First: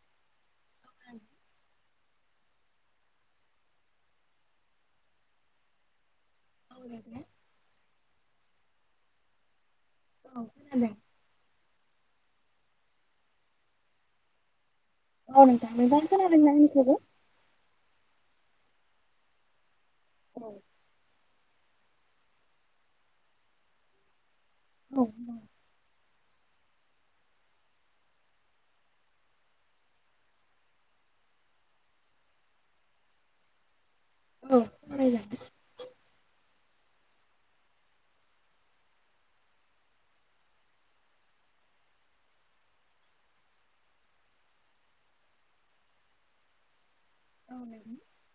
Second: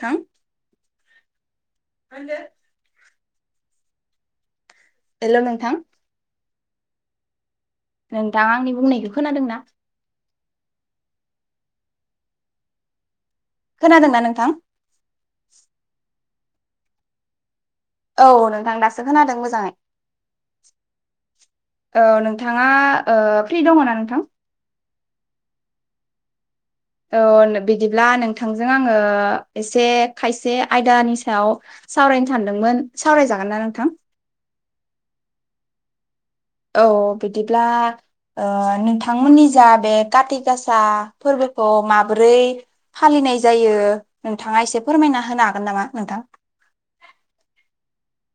थां [inaudible] मा होनदो हेल नोंथां [unintelligible] नोंथां आंनि बुंनायखौ खोनादों ना? औ खोनादों खोनादोंना नोंथां? औ नोंथां नोंथां खोनादोंना आंनिखौबो? औ औ नोंथां दासो खोनादों मोजाङै औ औ नोंथाङा ओ फ्रि दङ ना नोंथां? औ दं ओ बिदिब्ला नोंथांजों आङो एसे खायसे आयदानि सायाव सावरायनो सानदोंमोन सावरायजागोन ना नोंथां? औ सावराय जागोन औ बिदिब्ला ओ नोंथांमोननि जा बे काति गासा फोरबोखौ माबोरै फालिनाय जायो नोंथाङा एसे फोरमायना होनो हागोन नामा नोंथां?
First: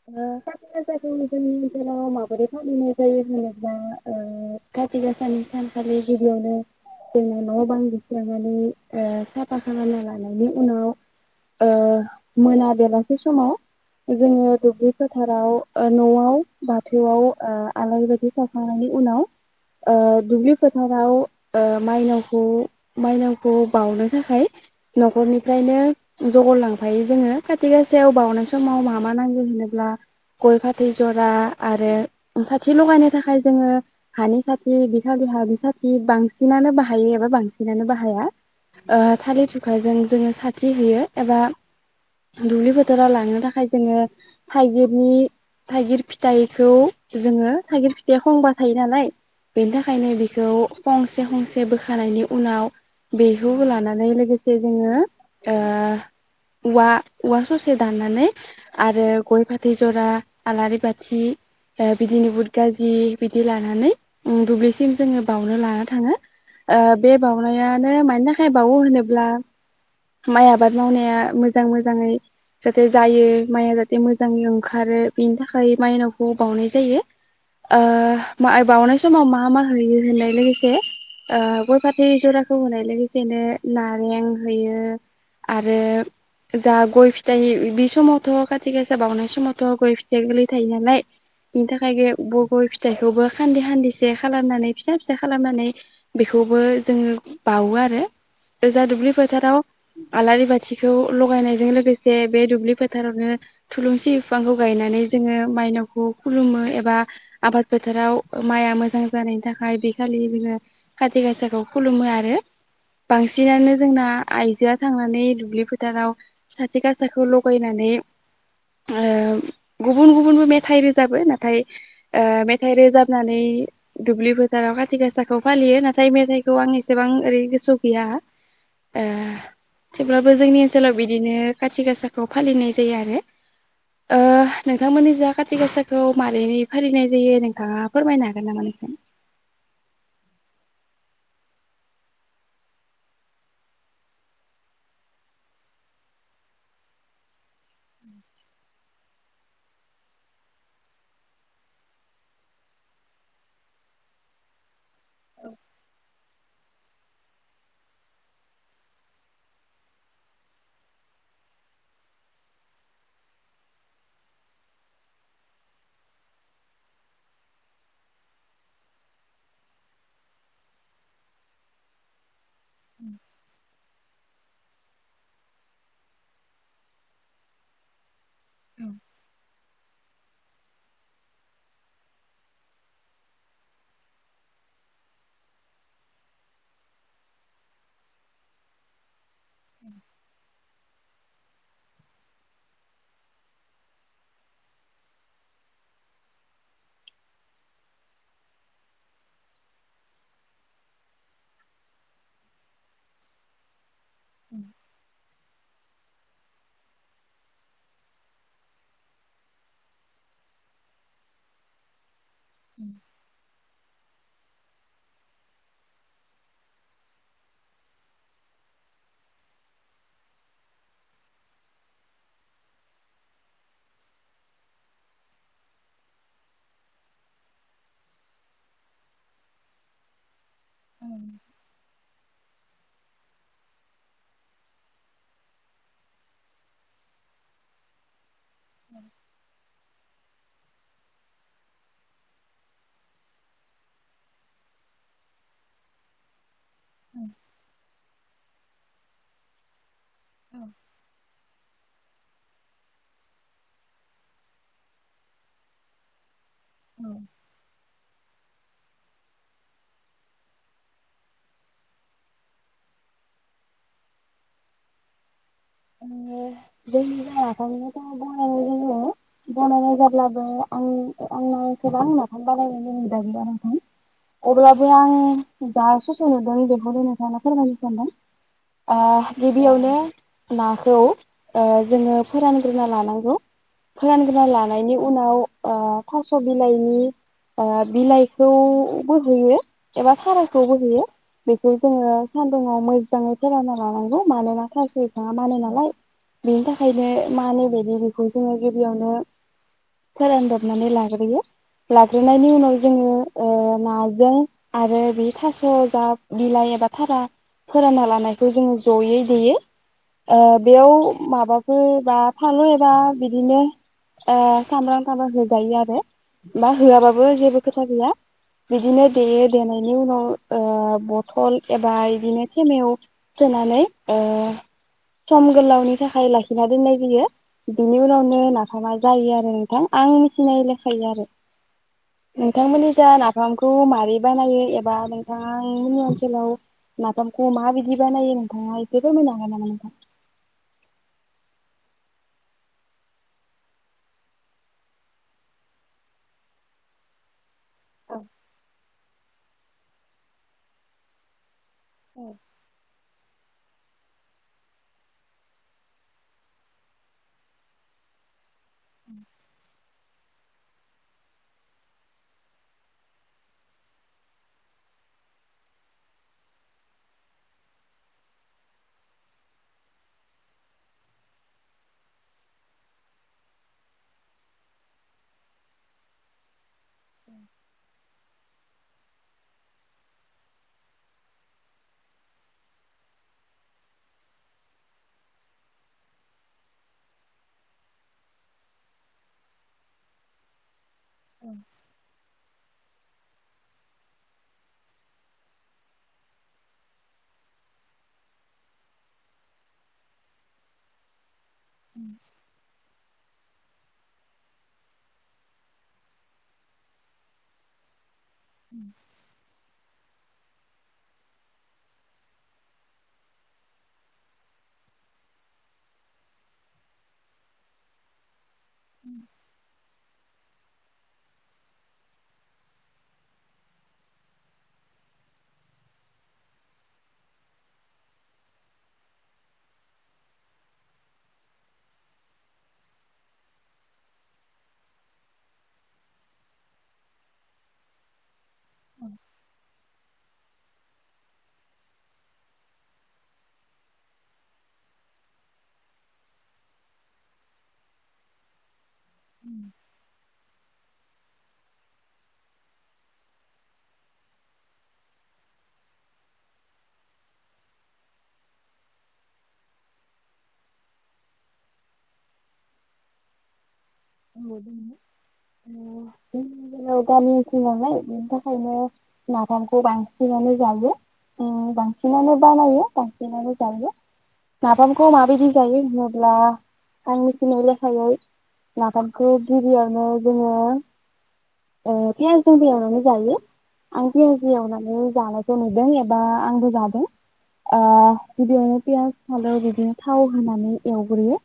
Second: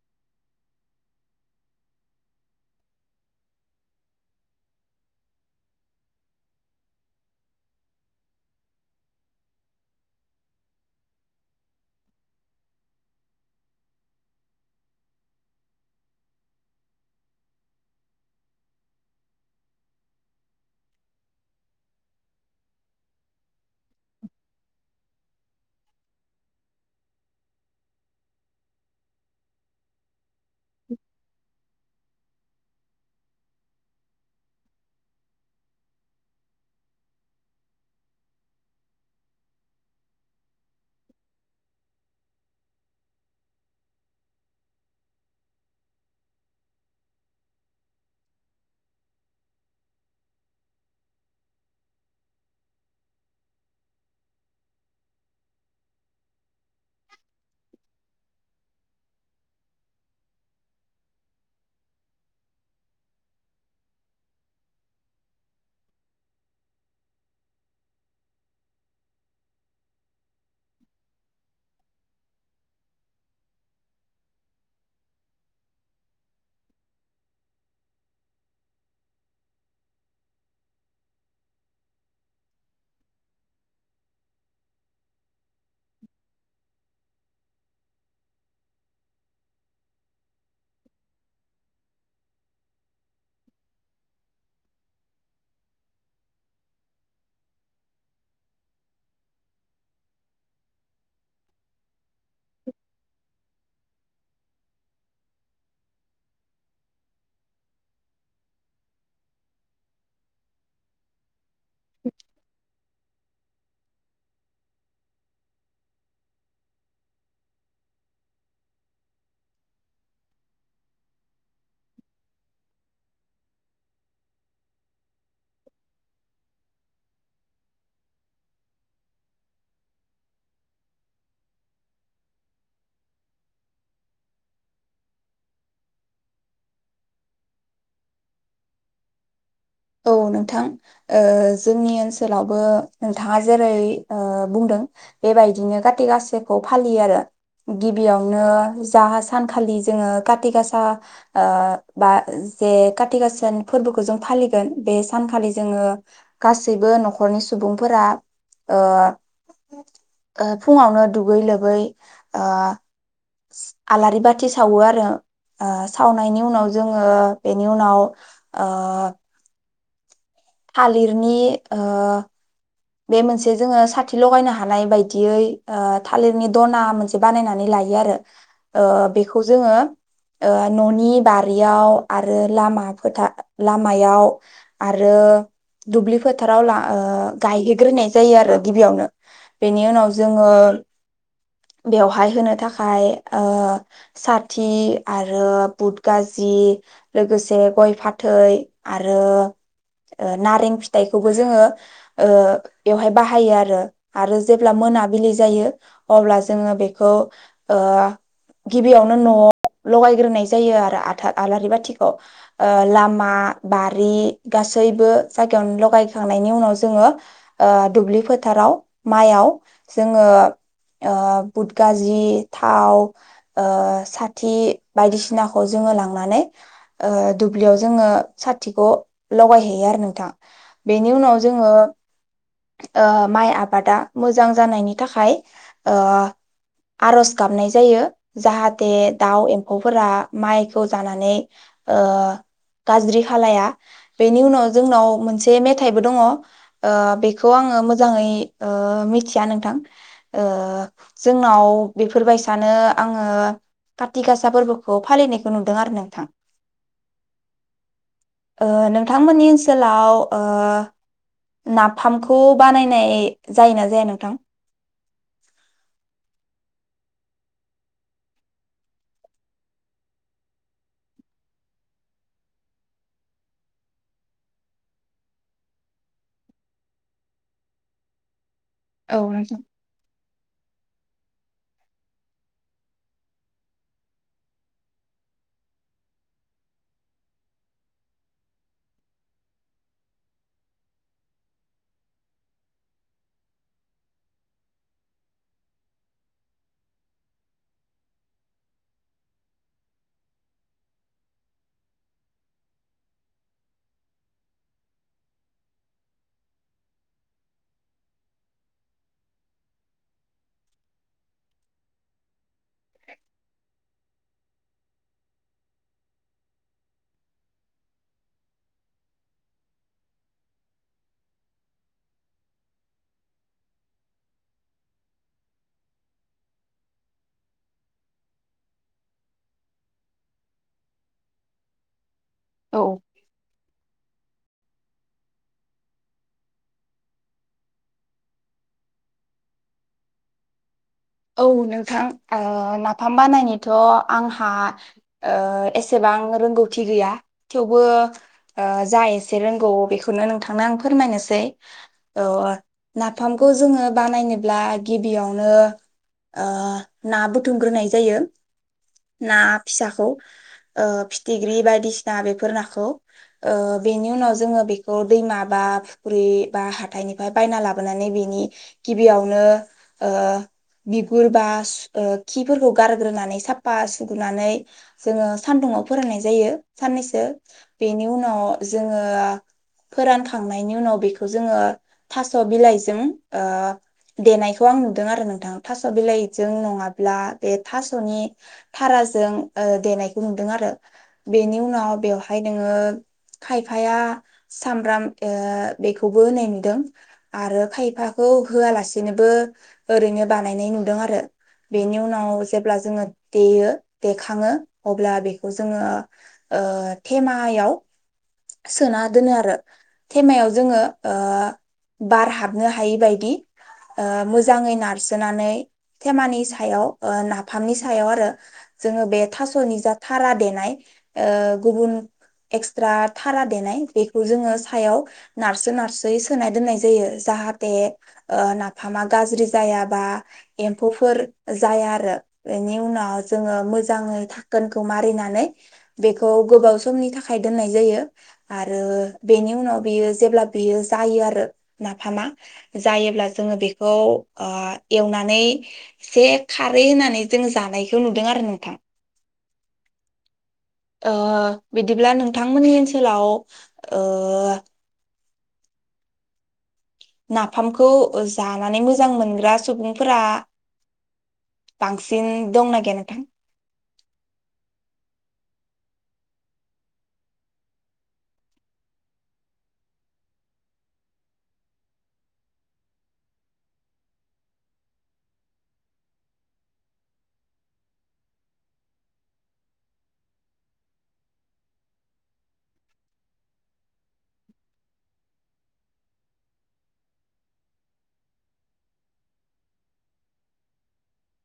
औ खाथिगासाखौ जोंनि ओनसोलाव माबोरै फालिनाय जायो होनोब्ला ओ खाथि गाासानि सानखालि गिबियावनो जोङो न बां लिरस्रांनानै ओ साफा खालामना लानायनि उनाव ओ मोना बेलासि समाव जोङो दुब्लि फोथाराव ओ नआव बाथौआव ओ आलारि बाथि सावखांनायनि उनाव ओ दुब्लि फोथाराव ओ माइनावखौ मायनावखौ बाउनो थाखाय नखरनिफ्रायनो जगर लांफायो जोङो खाथि गासायाव बाउनाय सम- समाव माबा नांगौ होनोब्ला गय फाथै जरा आरो साथि लगायनो थाखाय जोङो हानि साथि बिखालि हानि साथि बांसिनानो बाहायो एबा बांसिनानो बाहाया थालिर दुखाजों जोङो साथि होयो एबा दुब्लि बोथोराव लाङो थाखाय जोङो थाइगिरनि थाइगिर फिथाइखौ जोङो थाइगिर फिथाइ खंबा थायो नालाय बेनि थाखायनो बेखौ खंसे खंसे बोखानायनि उनाव बेखौ लानानै लोगोसे जोङो ओ औवा औवा ससे दाननानै आरो गय फाथै जरा आलारि बाथि ओ बिदिनो बुद गाजि बिदि लानानै उम दुब्लिसिम जोङो बाउनो लाना थाङो ओ बे बाउनायानो मानिखाय बाउवो होनोब्ला माइ आबाद मावनाया मोजां मोजाङै जाहाथे जायो माइआ जाहाथे मोजाङै ओंखारो बेनि थाखाय माइनावखौ बाउनाय जायो ओ बा-बाउनाय समाव मा मा होयो होननाय लोगोसे ओ गय फाथै जराखौ होनाय लोगोसेनो नारें होयो आरो जा गय फिथाइ बि समावथ खाथि गासा बावनाय समावथ गय फिथाइ गोरलै थायो नालाय बिनि थाखाय गय फिथाइखौबो खान्दि खान्दिसे खालामनानै फिसा फिसा खालामनानै बेखौबो जोङो बाउवो आरो ओजा दुब्लि फोथाराव आलारि बाथिखौ लगायनायजों लोगोसे बे दुब्लि फोथारावनो थुलुंसि बिफांखौ गायनानै जोङो मायनावखौ खुलुमो एबा आबाद फोथाराव माइआ मोजां जानायनि थाखाय बे खालि जोङो खाथि गासाखौ खुलुमो आरो बांसि बांसिनानो जोंना आइजोआ थांनानै दुब्लि फोथाराव साथि गासाखौ ल फैनानै ओ गुबुन गुबुनबो मेथाइ रोजाबो नाथाय ओ मेथाइ रोजाबनानै दुब्लि बोजाराव खाथि गासाखौ फालियो नाथाय मेथाइखौ आं एसेबां ओरै गोसो गैया ओ थेवब्लाबो जोंनि ओनसोलाव बिदिनो खाथि गासा खौ फालिनाय जायो आरो ओ नोंथांमोननि जा खाथि गासाखौ मारै फालिनाय जायो नोंथाङा फोरमायनो हागोन नामा नोंथां? औ नोंथां ओ जोंनि ओनसोलावबो नोंथाङा जेरै ओ बुंदों बेबायदिनो खाथि गासाखौ फालियो आरो गिबियावनो जाहा सानखालि जोङो खाथि गासा ओ बा जे खाथि गासानि फोरबोखौ जों फालि बे सानखालि जोङो गासैबो नखरनि सुबुंफोरा ओ ओ फुङावनो दुगै लोबै ओ आलारि बाथि सावो आरो सावनायनि उनाव जोङो बेनि उनाव ओ थालिरनि ओ बे मोनसे जोङो सा थि लगायनो हानाय बायदियै थालिरनि दना मोनसे बानायनानै लायो आरो ओ बेखौ जोंङो ओ ननि बारियाव आरो लामा फोथा लामायाव आरो दुब्लि फोथाराव ला ओ गायहैग्रोनाय जाय आरो गिबियावनो बेनि उनाव जोंङो बेवहाय होनो थाखाय ओ साथि आरो बुट गाजि लोगोसे गय फाथै आरो नारें ओ फिथाइखौबो जोंङो ओ बेवहाय बाहायो आरो आरो जेब्ला मोनाबिलि जायो अब्ला जोंङो बेखौ ओ गिबियावनो नआव लगायग्रोनाय जायो आरो आथा आलारि बाथिखौ ओ लामा बा रि गासैबो जायगायावनो लगायखांनायनि उनाव जोंङो ओ दुब्लि फोथाराव माइयाव जोंङो ओ बुद गाजि थाव ओ साथि बायदिसिनाखौ जोंङो लांनानै ओ दुब्लियाव जोंङो साथिखौ लगायहैयो आरो नोंथां। बेनि उनाव ओ माइ आबादा मोजां जानायनि थाखाय ओ आरज गाबनाय जायो। जाहाथे दाउ एम्फौ फोरा माइखौ जानानै ओ गाज्रि खालाया बेनि उनाव जोंनाव मोनसे मेथाइबो दङ [inaudible] ओ बेखौ आंङो मोजांङै ओ मिथिया नोंथां ओ जोंनाव बेफोरबायसानो आंङो काति गासा फोरबोखौ फालिनायखौ नुदों आरो नोंथां। औ ओ नोंथांमोननि ओनसोलाव ओ नाफामखौ बानायनाय जायोना जाया नोंथां? ओ जोंनि जाय नाफामखौ बनायनाय जायो बनायनाय जाब्लाबो आं-आंना एसेबां नाफाम बानायनाय नि हुदा गैया नोंथां अब्लाबो आं जा ससे नुदों बेखौनो नोंथांनो फोरमायनो सानदों। ओ औ नोंथां गिबियावनो ना खौ ओ जोंङो फोरानग्रोना लानांगौ फोरानग्रोना लानायनि उनाव ओ थास बिलाइनि बिलाइखौ बो होयो एबा थाराय खौ बो होयो बे जोंङो सानदुङाव मोजांङै फोरानना लानांगौ मानोना थास फांङा मानो नालाय बेनि थाखायनो मानै बादि बेखौ जोंङो गिबियावनो फोरानदबनानै लाग्रोयो लाग्रोनायनि उनाव जोंङो ओ नाजों आरो बे थास बा बिलाइ एबा थारा फोरानना लानायखौ जोंङो जयै देयो। ओ बेयाव माबाफोर बा फानलु एबा बिदिनो ओ सामब्राम थामब्राम होजायो आरो बा होआबाबो जेबो खोथा गैया बिदिनो देयो देनायनि उनाव ओ बथल एबा इदिनो थेमायाव सोनानै ओ सम गोलावनि थाखाय लाखिना दोननाय जायो बिनि उनाव ने नाफामा जायो आरो नोंथां आं मिथिनाय लेखायै आरो औ नोंथांमोननि जा नाफामखौ मारै बानायो एबा नोंथां आ नि ओनसोलाव नाफामखौ माबायदि बानायो नोंथाङा एसे फोरमायनो हागोन नामा नोंथां? औ नोंथां ओ नाफाम बानायनोथ आंहा ओ एसेबां रोंगौथि गैया थेवबो औ ओ जाय एस से रोंगौ बेखौनो नोंथांनो आं फोरमायनोसै औओ फामखौ जोंङो बानायनोब्ला गिबियावनो ओ ना बुथुमग्रोनाय जायो। ना फिसाखौ ओ फिथिग्रि बायदिसिना बेफोर नाखौ बेनि उनाव जोंङो बेखौ दैमा बा फुख्रि बा हाथाइनिफ्राय बायना लाबोनानै बेनि गिबियावनो ओ बिगुर बा सु ओ खिफोरखौ गारग्रोनानै साफा सुगोरनानै जोङो सानदुङाव फोरान्नाय जायो। सान्नैसो बेनि उन नाव जोङो फोरानखांनायनि उनाव बेखौ जोङो थास' बिलायजों ओ देनायखौ आं नुदों आरो नोंथां। थास' बिलायजों नङाब्ला बे थास'नि थाराजों देनायखौ नुदों आरो। बेनि उनाव बेवहाय नोङो खायफाया सामब्राम ओ बेखौबो होनाय नुदों आरो खायफाखौ होआलासेनोबो ओरैनो बानायनाय नुदों आरो। बेनि उनाव जेब्ला जोङो देयो देखाङो अब्ला बेखौ जोङो ओ थेमायाव सोना दोनो आरो थेमायाव जोङो ओ बार हाबनो हायै बादि मोजाङै नारस सोनानै थेमानि सायाव ओ नाफामनि सायाव आरो जोङो बे थास'नि जाथ थारा देनाय ओ गुबुन एक्सट्रा थारा देनाय बेखौ जोङो सायाव नारसो नारसोयै सोनाय दोन्नाय जायो जाहाथे ओ नाफामा गाज्रि जाया। बा एम्फौफोर जाया आरो बेनि उनाव जोङो मोजाङै थाखोनखौ मारिनानै बेखौ गोबाव समनि थाखाय दोन्नाय जायो। आरो बेनि उनाव बियो जेब्ला बियो जायो आरो नाफामा जायोब्ला जोङो बेखौ ओ एवनानै एसे खारै होनानै जों जानायखौ नुदों आरो नोंथां। उम। ओ बिदिब्ला नोंथांमोननि ओन्सोलाव ओ नाफामखौ जानानै मोजां मोनग्रा सुबुंफोरा बांसिन दंना गैया नोंथां? औ दङ ओ जोंनि गामि ओन्सोल नालाय ओनि थाखायनो नाफामखौ बांसिनानो जायो ओ बांसिनानो बानायो बांसिनानो जायो। नाफामखौ माबायदि जायो होनोब्ला आं मिथिनाय लेखायै नाफामखौ गिबियावनो जोङो ओ पियासजोंबो एवनानै जायो आं पियासजों एवनानै जानायखौ नुदों एबा आंबो जादों ओ गिबियावनो पियास फानलु बिदिनो थाव होनानै एवग्रोयो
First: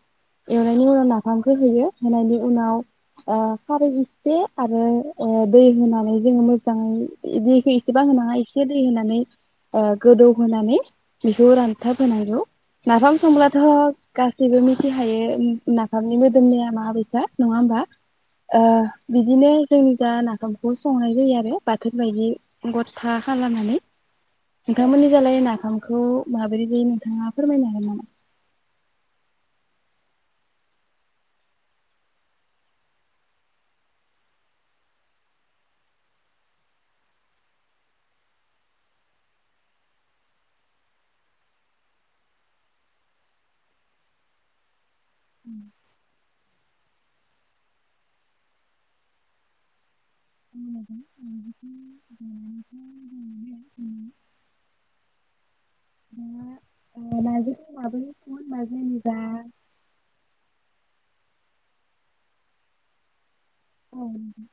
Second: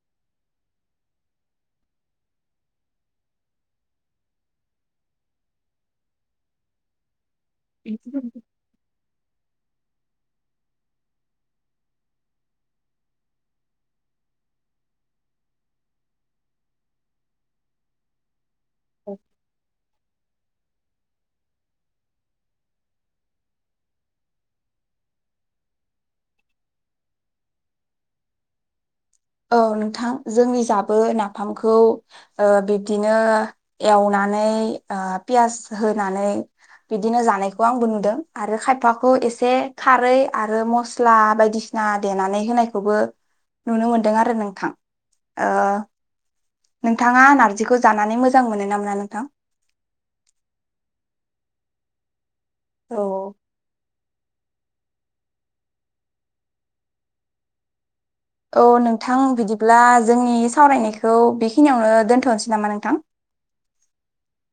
एवनायनि उनाव नाफामखौ होयो। होनायनि उनाव ओ खारै इसे आरो ओ दै होनानै जोङो मोजाङै दैखौ एसेबा होनाङा एसे दै होनानै ओ गोदौ होनानै बेखौ रानथाब होनांगौ नाफाम संब्लाथ गासैबो मिथिखायो नाफामनि मोदोमनाया मा [unintelligible] नङा होमबा। ओ बिदिनो जों जा नाफाम बेखौ संनाय जायो आरो बाथोन बायदि गथा खालामनानै। नोंथांमोननि जालाय नाफामखौ माबोरै जायो नोंथाङा फोरमायनो हागोन नामा? औ नोंथां जोंनि जाबो नाफामखौ ओ बिब्दिनो एवनानै ओ पियास होनानै बिदिनो जानायखौ आंबो नुदों आरो खायफाखौ एसे खारै आरो मस्ला बायदिसिना देनानै होनायखौबो नुनो मोनद दों आरो नोंथां। ओ नोंथाङा नार्जिखौ जानानै मोजां मोनो ना मोना नोंथां? [inaudible] औ। [inaudible] औ नोंथां बिदिब्ला जोंनि सावरायनायखौ बेखिनियावनो दोन्थनसै नामा नोंथां? जेनेबा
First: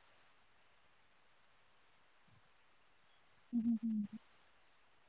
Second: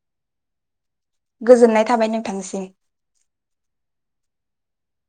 गोजोन्नाय थाबाय नोंथांसिम। [unintelligible]